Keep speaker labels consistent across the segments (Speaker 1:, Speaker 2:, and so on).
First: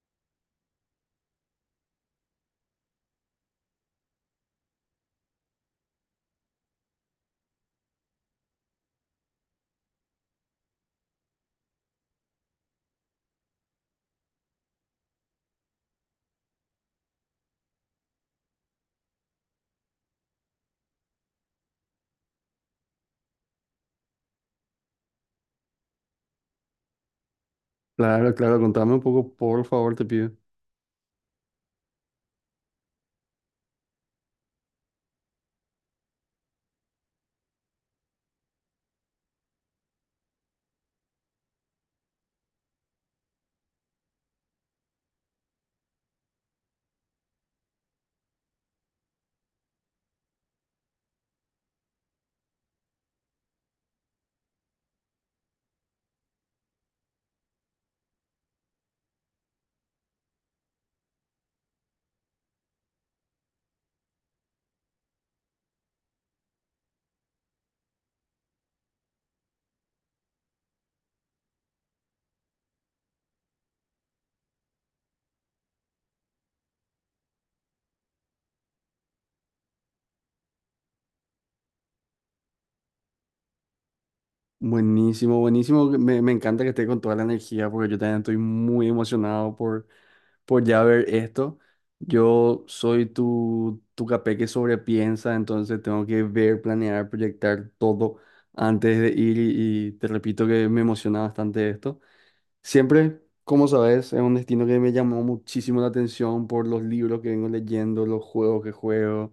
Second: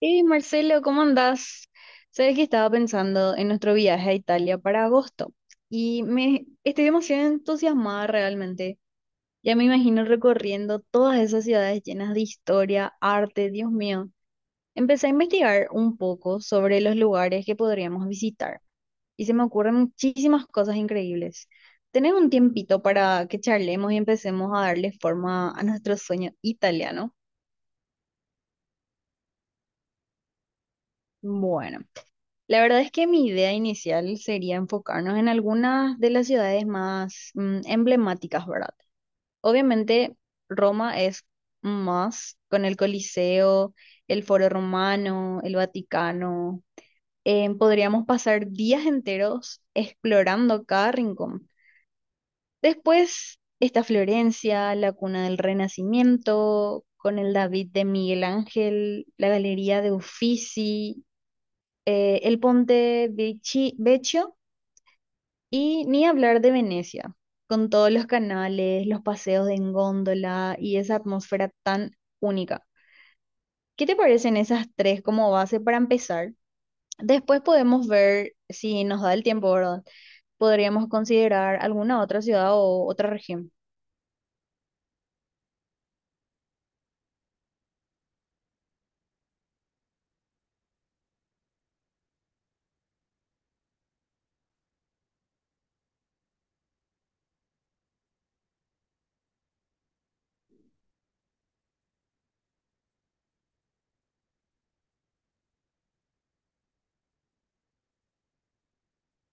Speaker 1: Hey Marcelo, ¿cómo andás? Sabes que estaba pensando en nuestro viaje a Italia para agosto y me estoy demasiado entusiasmada realmente. Ya me imagino recorriendo todas esas ciudades llenas de historia, arte, Dios mío. Empecé a investigar un poco sobre los lugares que podríamos visitar y se me ocurren muchísimas cosas increíbles. ¿Tenés un tiempito para que charlemos y empecemos a darle forma a nuestro sueño italiano?
Speaker 2: Claro, claro, contame un poco, por favor, te pido.
Speaker 1: Bueno, la verdad es que mi idea inicial sería enfocarnos en algunas de las ciudades más emblemáticas, ¿verdad? Obviamente Roma, es más con el Coliseo, el Foro Romano, el Vaticano. Podríamos pasar días enteros explorando cada rincón. Después está Florencia, la cuna del Renacimiento, con el David de Miguel Ángel, la Galería de Uffizi, el Ponte Vecchio. Y ni hablar de Venecia, con todos los canales, los paseos en góndola y esa atmósfera tan única. ¿Qué te parecen esas tres como base para empezar? Después podemos ver, si nos da el tiempo, ¿verdad? Podríamos considerar alguna otra ciudad o otra región.
Speaker 2: Buenísimo, buenísimo. Me encanta que esté con toda la energía porque yo también estoy muy emocionado por ya ver esto. Yo soy tu capé que sobrepiensa, entonces tengo que ver, planear, proyectar todo antes de ir y te repito que me emociona bastante esto. Siempre, como sabes, es un destino que me llamó muchísimo la atención por los libros que vengo leyendo, los juegos que juego.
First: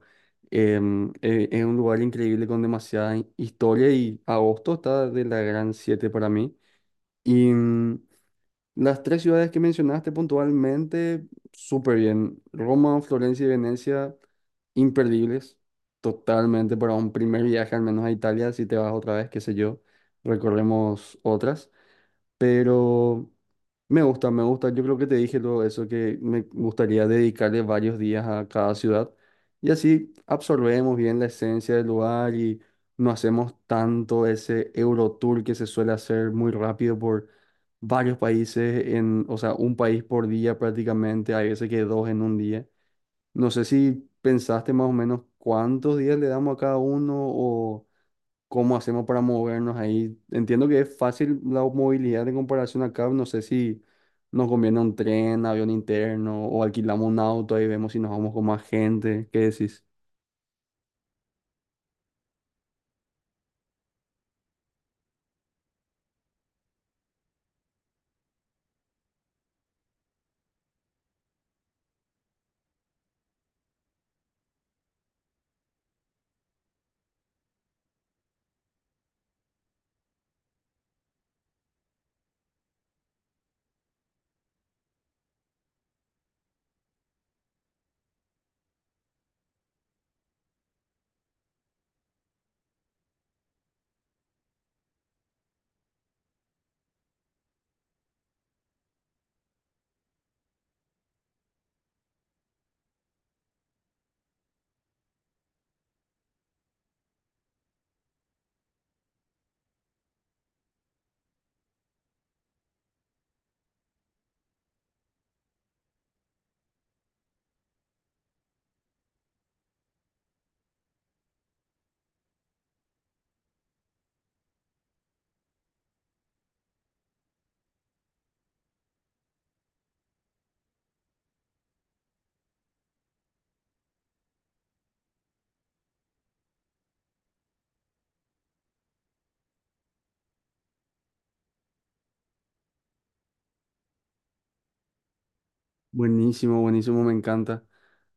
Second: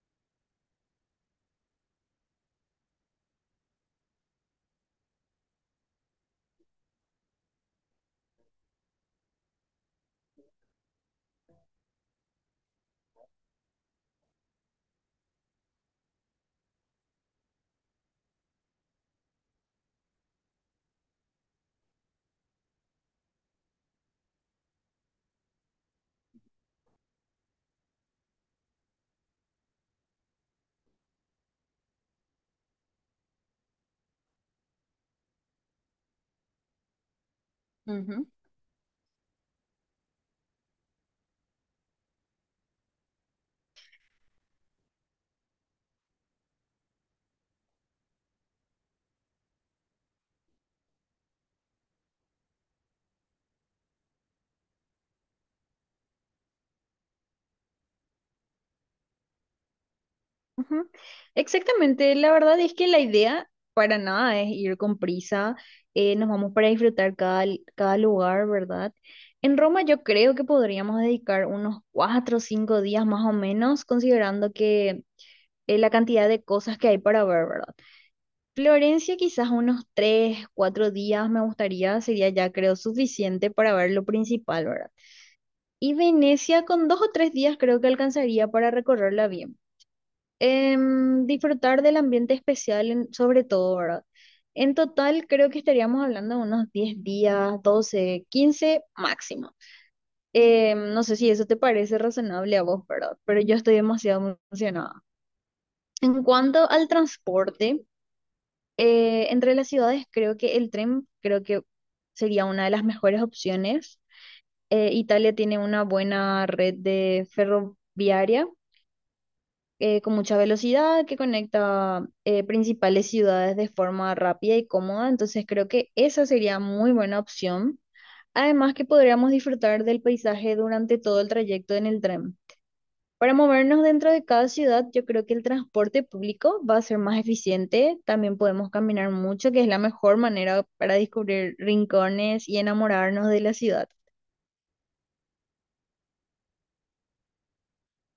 Speaker 2: Es un lugar increíble con demasiada historia y agosto está de la gran siete para mí. Y las tres ciudades que mencionaste puntualmente, súper bien. Roma, Florencia y Venecia, imperdibles. Totalmente para un primer viaje, al menos a Italia, si te vas otra vez, qué sé yo, recorremos otras. Pero… Me gusta, me gusta. Yo creo que te dije todo eso, que me gustaría dedicarle varios días a cada ciudad y así absorbemos bien la esencia del lugar y no hacemos tanto ese Eurotour que se suele hacer muy rápido por varios países, en, o sea, un país por día prácticamente, hay veces que dos en un día. No sé si pensaste más o menos cuántos días le damos a cada uno. ¿Cómo hacemos para movernos ahí? Entiendo que es fácil la movilidad en comparación acá. No sé si nos conviene un tren, avión interno o alquilamos un auto. Ahí vemos si nos vamos con más gente. ¿Qué decís?
Speaker 1: Ujú. Exactamente, la verdad es que la idea para nada es ir con prisa. Nos vamos para disfrutar cada lugar, ¿verdad? En Roma yo creo que podríamos dedicar unos 4 o 5 días más o menos, considerando que la cantidad de cosas que hay para ver, ¿verdad? Florencia quizás unos 3, 4 días me gustaría, sería ya creo suficiente para ver lo principal, ¿verdad? Y Venecia con 2 o 3 días creo que alcanzaría para recorrerla bien. Disfrutar del ambiente especial sobre todo, ¿verdad? En total creo que estaríamos hablando de unos 10 días, 12, 15 máximo. No sé si eso te parece razonable a vos, ¿verdad? Pero yo estoy demasiado emocionada. En cuanto al transporte, entre las ciudades creo que el tren creo que sería una de las mejores opciones. Italia tiene una buena red de ferroviaria, con mucha velocidad, que conecta principales ciudades de forma rápida y cómoda. Entonces creo que esa sería muy buena opción. Además, que podríamos disfrutar del paisaje durante todo el trayecto en el tren. Para movernos dentro de cada ciudad, yo creo que el transporte público va a ser más eficiente. También podemos caminar mucho, que es la mejor manera para descubrir rincones y enamorarnos de la ciudad.
Speaker 2: Buenísimo, buenísimo, me encanta.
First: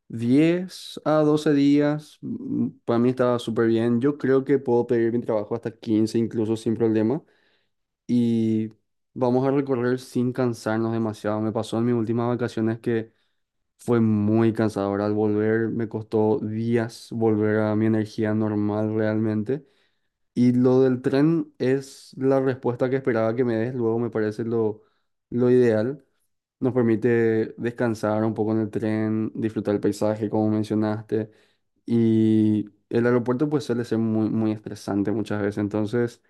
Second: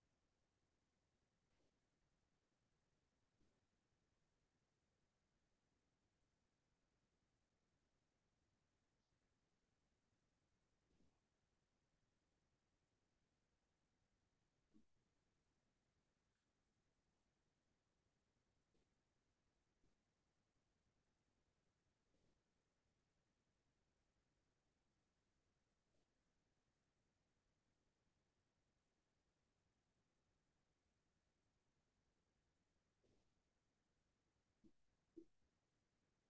Speaker 2: 10 a 12 días, para mí estaba súper bien. Yo creo que puedo pedir mi trabajo hasta 15 incluso sin problema. Y vamos a recorrer sin cansarnos demasiado. Me pasó en mis últimas vacaciones que fue muy cansador al volver, me costó días volver a mi energía normal realmente. Y lo del tren es la respuesta que esperaba que me des, luego me parece lo ideal. Nos permite descansar un poco en el tren, disfrutar el paisaje, como mencionaste. Y el aeropuerto pues suele ser muy estresante muchas veces, entonces…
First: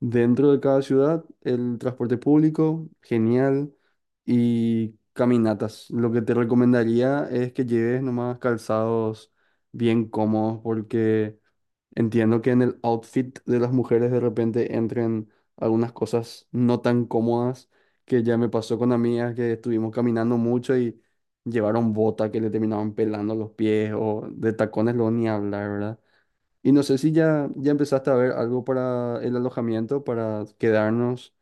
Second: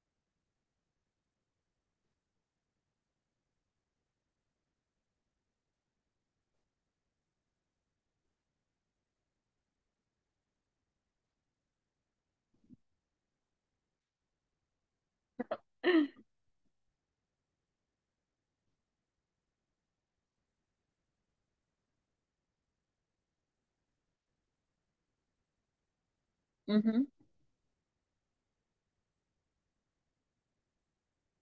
Speaker 2: Dentro de cada ciudad, el transporte público, genial, y caminatas. Lo que te recomendaría es que lleves nomás calzados bien cómodos, porque entiendo que en el outfit de las mujeres de repente entren algunas cosas no tan cómodas, que ya me pasó con amigas que estuvimos caminando mucho y llevaron bota que le terminaban pelando los pies, o de tacones luego ni hablar, ¿verdad? Y no sé
Speaker 1: Ujú,
Speaker 2: si ya empezaste a ver algo para el alojamiento, para quedarnos.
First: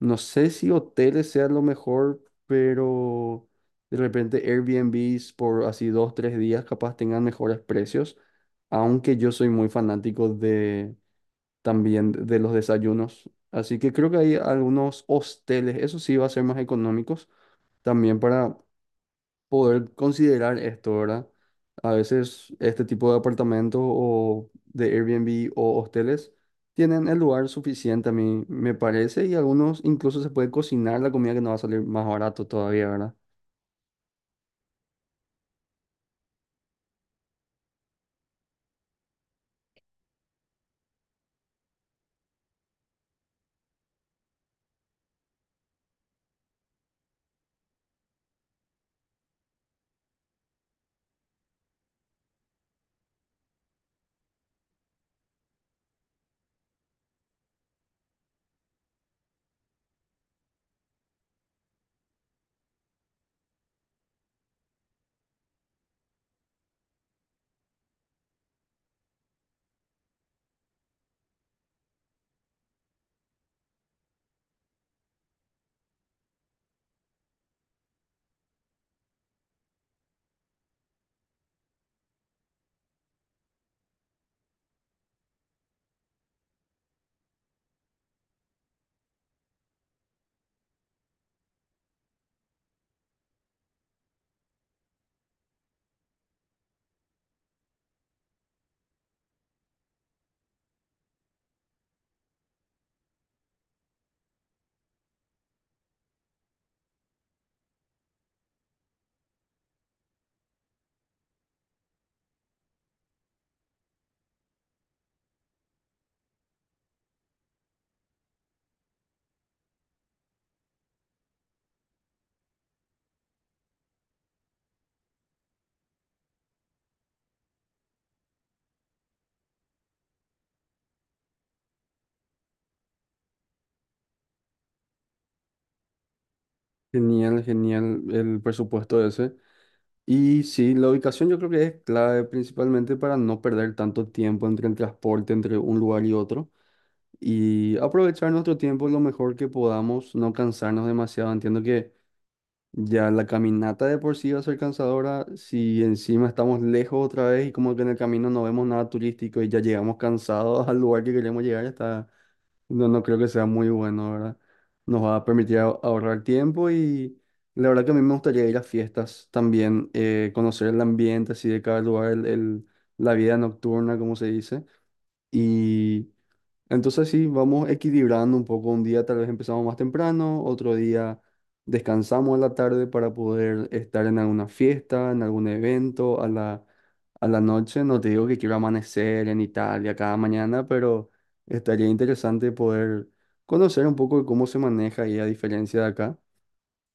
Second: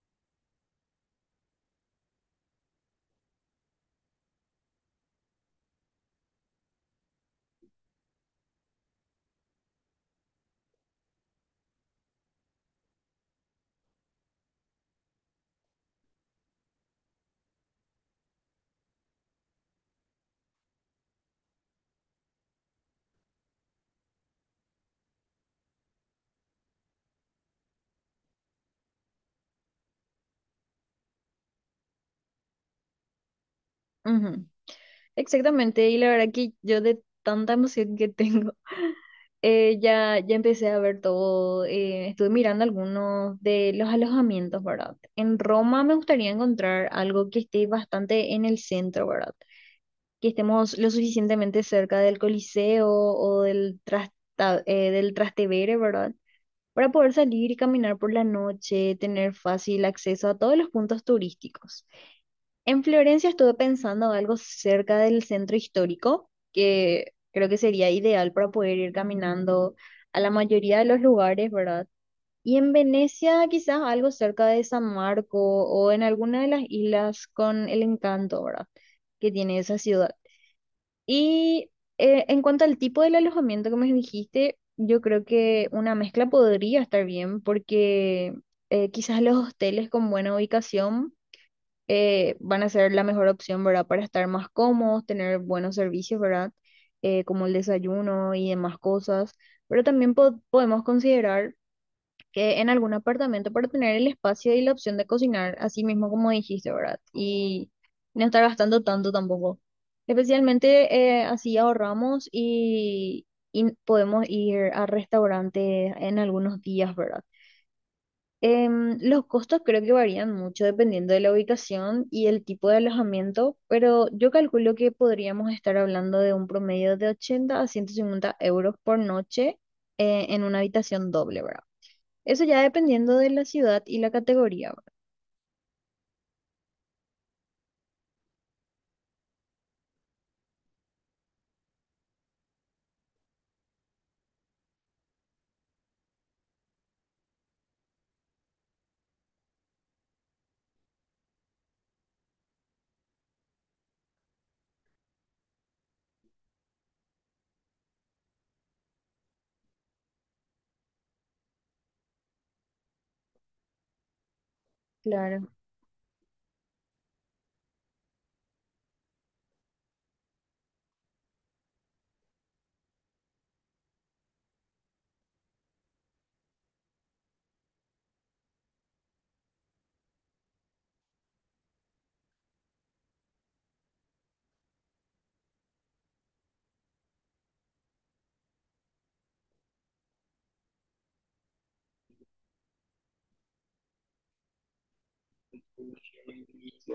Speaker 2: No sé si hoteles sea lo mejor, pero de repente Airbnbs por así dos, tres días capaz tengan mejores precios. Aunque yo soy muy fanático de también de los desayunos. Así que creo que hay algunos hosteles, eso sí va a ser más económicos, también para poder considerar esto, ¿verdad? A veces este tipo de apartamentos o de Airbnb o hosteles tienen el lugar suficiente, a mí me parece, y algunos incluso se puede cocinar la comida que nos va a salir más barato todavía, ¿verdad?
Speaker 1: ujú. Exactamente, y la verdad que yo, de tanta emoción que tengo, ya empecé a ver todo. Estuve mirando algunos de los alojamientos, ¿verdad? En Roma me gustaría encontrar algo que esté bastante en el centro, ¿verdad? Que estemos lo suficientemente cerca del Coliseo o del Trastevere, ¿verdad? Para poder salir y caminar por la noche, tener fácil acceso a todos los puntos turísticos. En Florencia estuve pensando algo cerca del centro histórico, que creo que sería ideal para poder ir caminando a la mayoría de los lugares, ¿verdad? Y en Venecia quizás algo cerca de San Marco o en alguna de las islas, con el encanto, ¿verdad? Que tiene esa ciudad. Y en cuanto al tipo del alojamiento que me dijiste, yo creo que una mezcla podría estar bien, porque quizás los hosteles con buena ubicación van a ser la mejor opción, ¿verdad? Para estar más cómodos, tener buenos servicios, ¿verdad? Como el desayuno y demás cosas. Pero también podemos considerar que en algún apartamento, para tener el espacio y la opción de cocinar, así mismo como dijiste, ¿verdad? Y no estar gastando tanto tampoco. Especialmente, así ahorramos y podemos ir a restaurantes en algunos días, ¿verdad? Los costos creo que varían mucho dependiendo de la ubicación y el tipo de alojamiento, pero yo calculo que podríamos estar hablando de un promedio de 80 a 150 euros por noche, en una habitación doble, ¿verdad? Eso ya, dependiendo de la ciudad y la categoría, ¿verdad?
Speaker 2: Genial, genial el presupuesto ese. Y sí, la ubicación yo creo que es clave principalmente para no perder tanto tiempo entre el transporte, entre un lugar y otro, y aprovechar nuestro tiempo lo mejor que podamos, no cansarnos demasiado. Entiendo que… Ya la caminata de por sí va a ser cansadora si encima estamos lejos otra vez y como que en el camino no vemos nada turístico y ya llegamos cansados al lugar que queremos llegar, está, no creo que sea muy bueno, ¿verdad? Nos va a
Speaker 1: Claro.
Speaker 2: permitir ahorrar tiempo y la verdad que a mí me gustaría ir a fiestas también, conocer el ambiente así de cada lugar, la vida nocturna, como se dice. Entonces sí, vamos equilibrando un poco. Un día tal vez empezamos más temprano, otro día descansamos a la tarde para poder estar en alguna fiesta, en algún evento, a la noche. No te digo que quiero amanecer en Italia cada mañana, pero estaría interesante poder conocer un poco de cómo se maneja ahí a diferencia de acá.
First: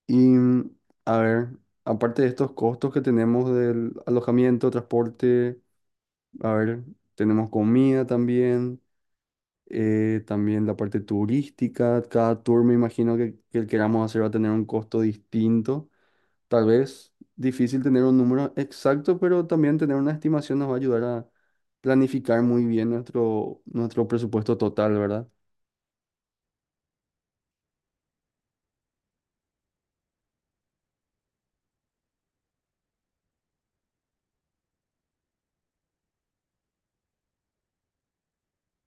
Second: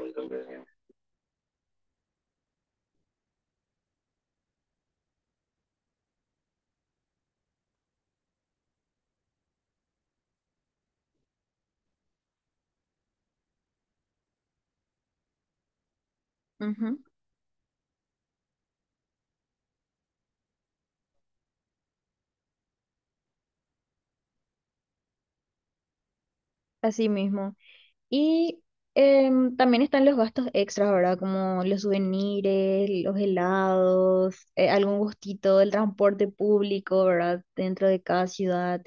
Speaker 2: Y a ver, aparte de estos costos que tenemos del alojamiento, transporte, a ver, tenemos comida también también la parte turística, cada tour me imagino que el queramos hacer va a tener un costo distinto, tal
Speaker 1: Ujú.
Speaker 2: vez difícil tener un número exacto, pero también tener una estimación nos va a ayudar a planificar muy bien nuestro presupuesto total, ¿verdad?
Speaker 1: Así mismo. Y también están los gastos extras, ¿verdad? Como los souvenirs, los helados, algún gustito, el transporte público, ¿verdad? Dentro de cada ciudad.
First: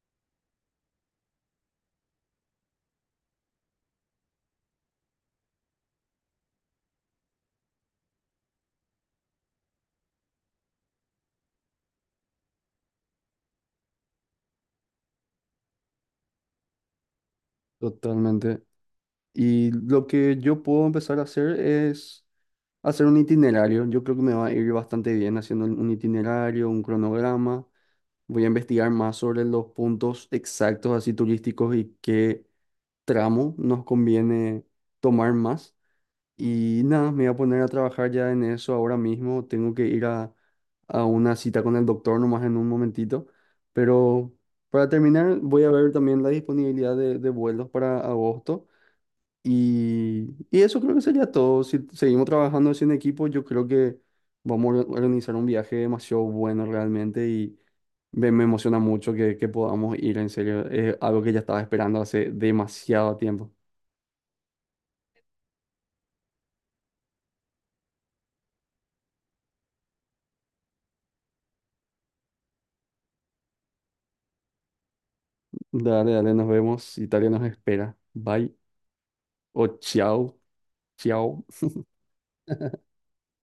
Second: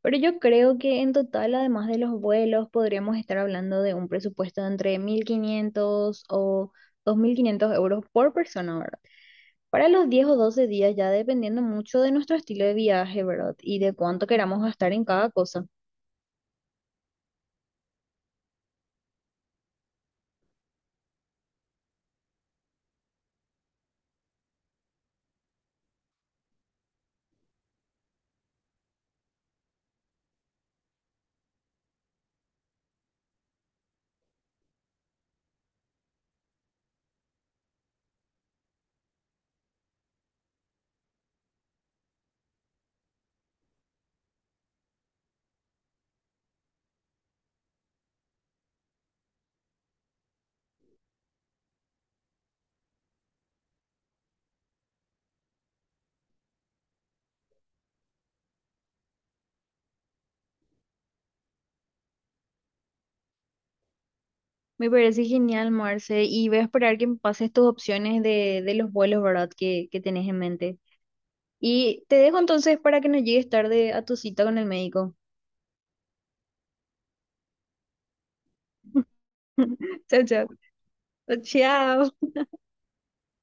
Speaker 1: Pero yo creo que en total, además de los vuelos, podríamos estar hablando de un presupuesto de entre 1.500 o 2.500 euros por persona, ¿verdad? Para los 10 o 12 días, ya dependiendo mucho de nuestro estilo de viaje, ¿verdad? Y de cuánto queramos gastar en cada cosa.
Speaker 2: Totalmente. Y lo que yo puedo empezar a hacer es hacer un itinerario. Yo creo que me va a ir bastante bien haciendo un itinerario, un cronograma. Voy a investigar más sobre los puntos exactos así turísticos y qué tramo nos conviene tomar más. Y nada, me voy a poner a trabajar ya en eso ahora mismo. Tengo que ir a una cita con el doctor nomás en un momentito. Pero para terminar, voy a ver también la disponibilidad de vuelos para agosto. Y eso creo que sería todo. Si seguimos trabajando así en equipo, yo creo que vamos a organizar un viaje demasiado bueno realmente. Y me emociona mucho que podamos ir, en serio. Es algo que ya estaba esperando hace demasiado tiempo.
Speaker 1: Me parece genial, Marce, y voy a esperar que me pases tus opciones de los vuelos, ¿verdad? Que tenés en mente. Y te dejo entonces para que no llegues tarde a tu cita con el médico.
Speaker 2: Dale, dale, nos vemos. Italia nos espera. Bye o
Speaker 1: Chao,
Speaker 2: chao,
Speaker 1: chao.
Speaker 2: chao.
Speaker 1: Chao.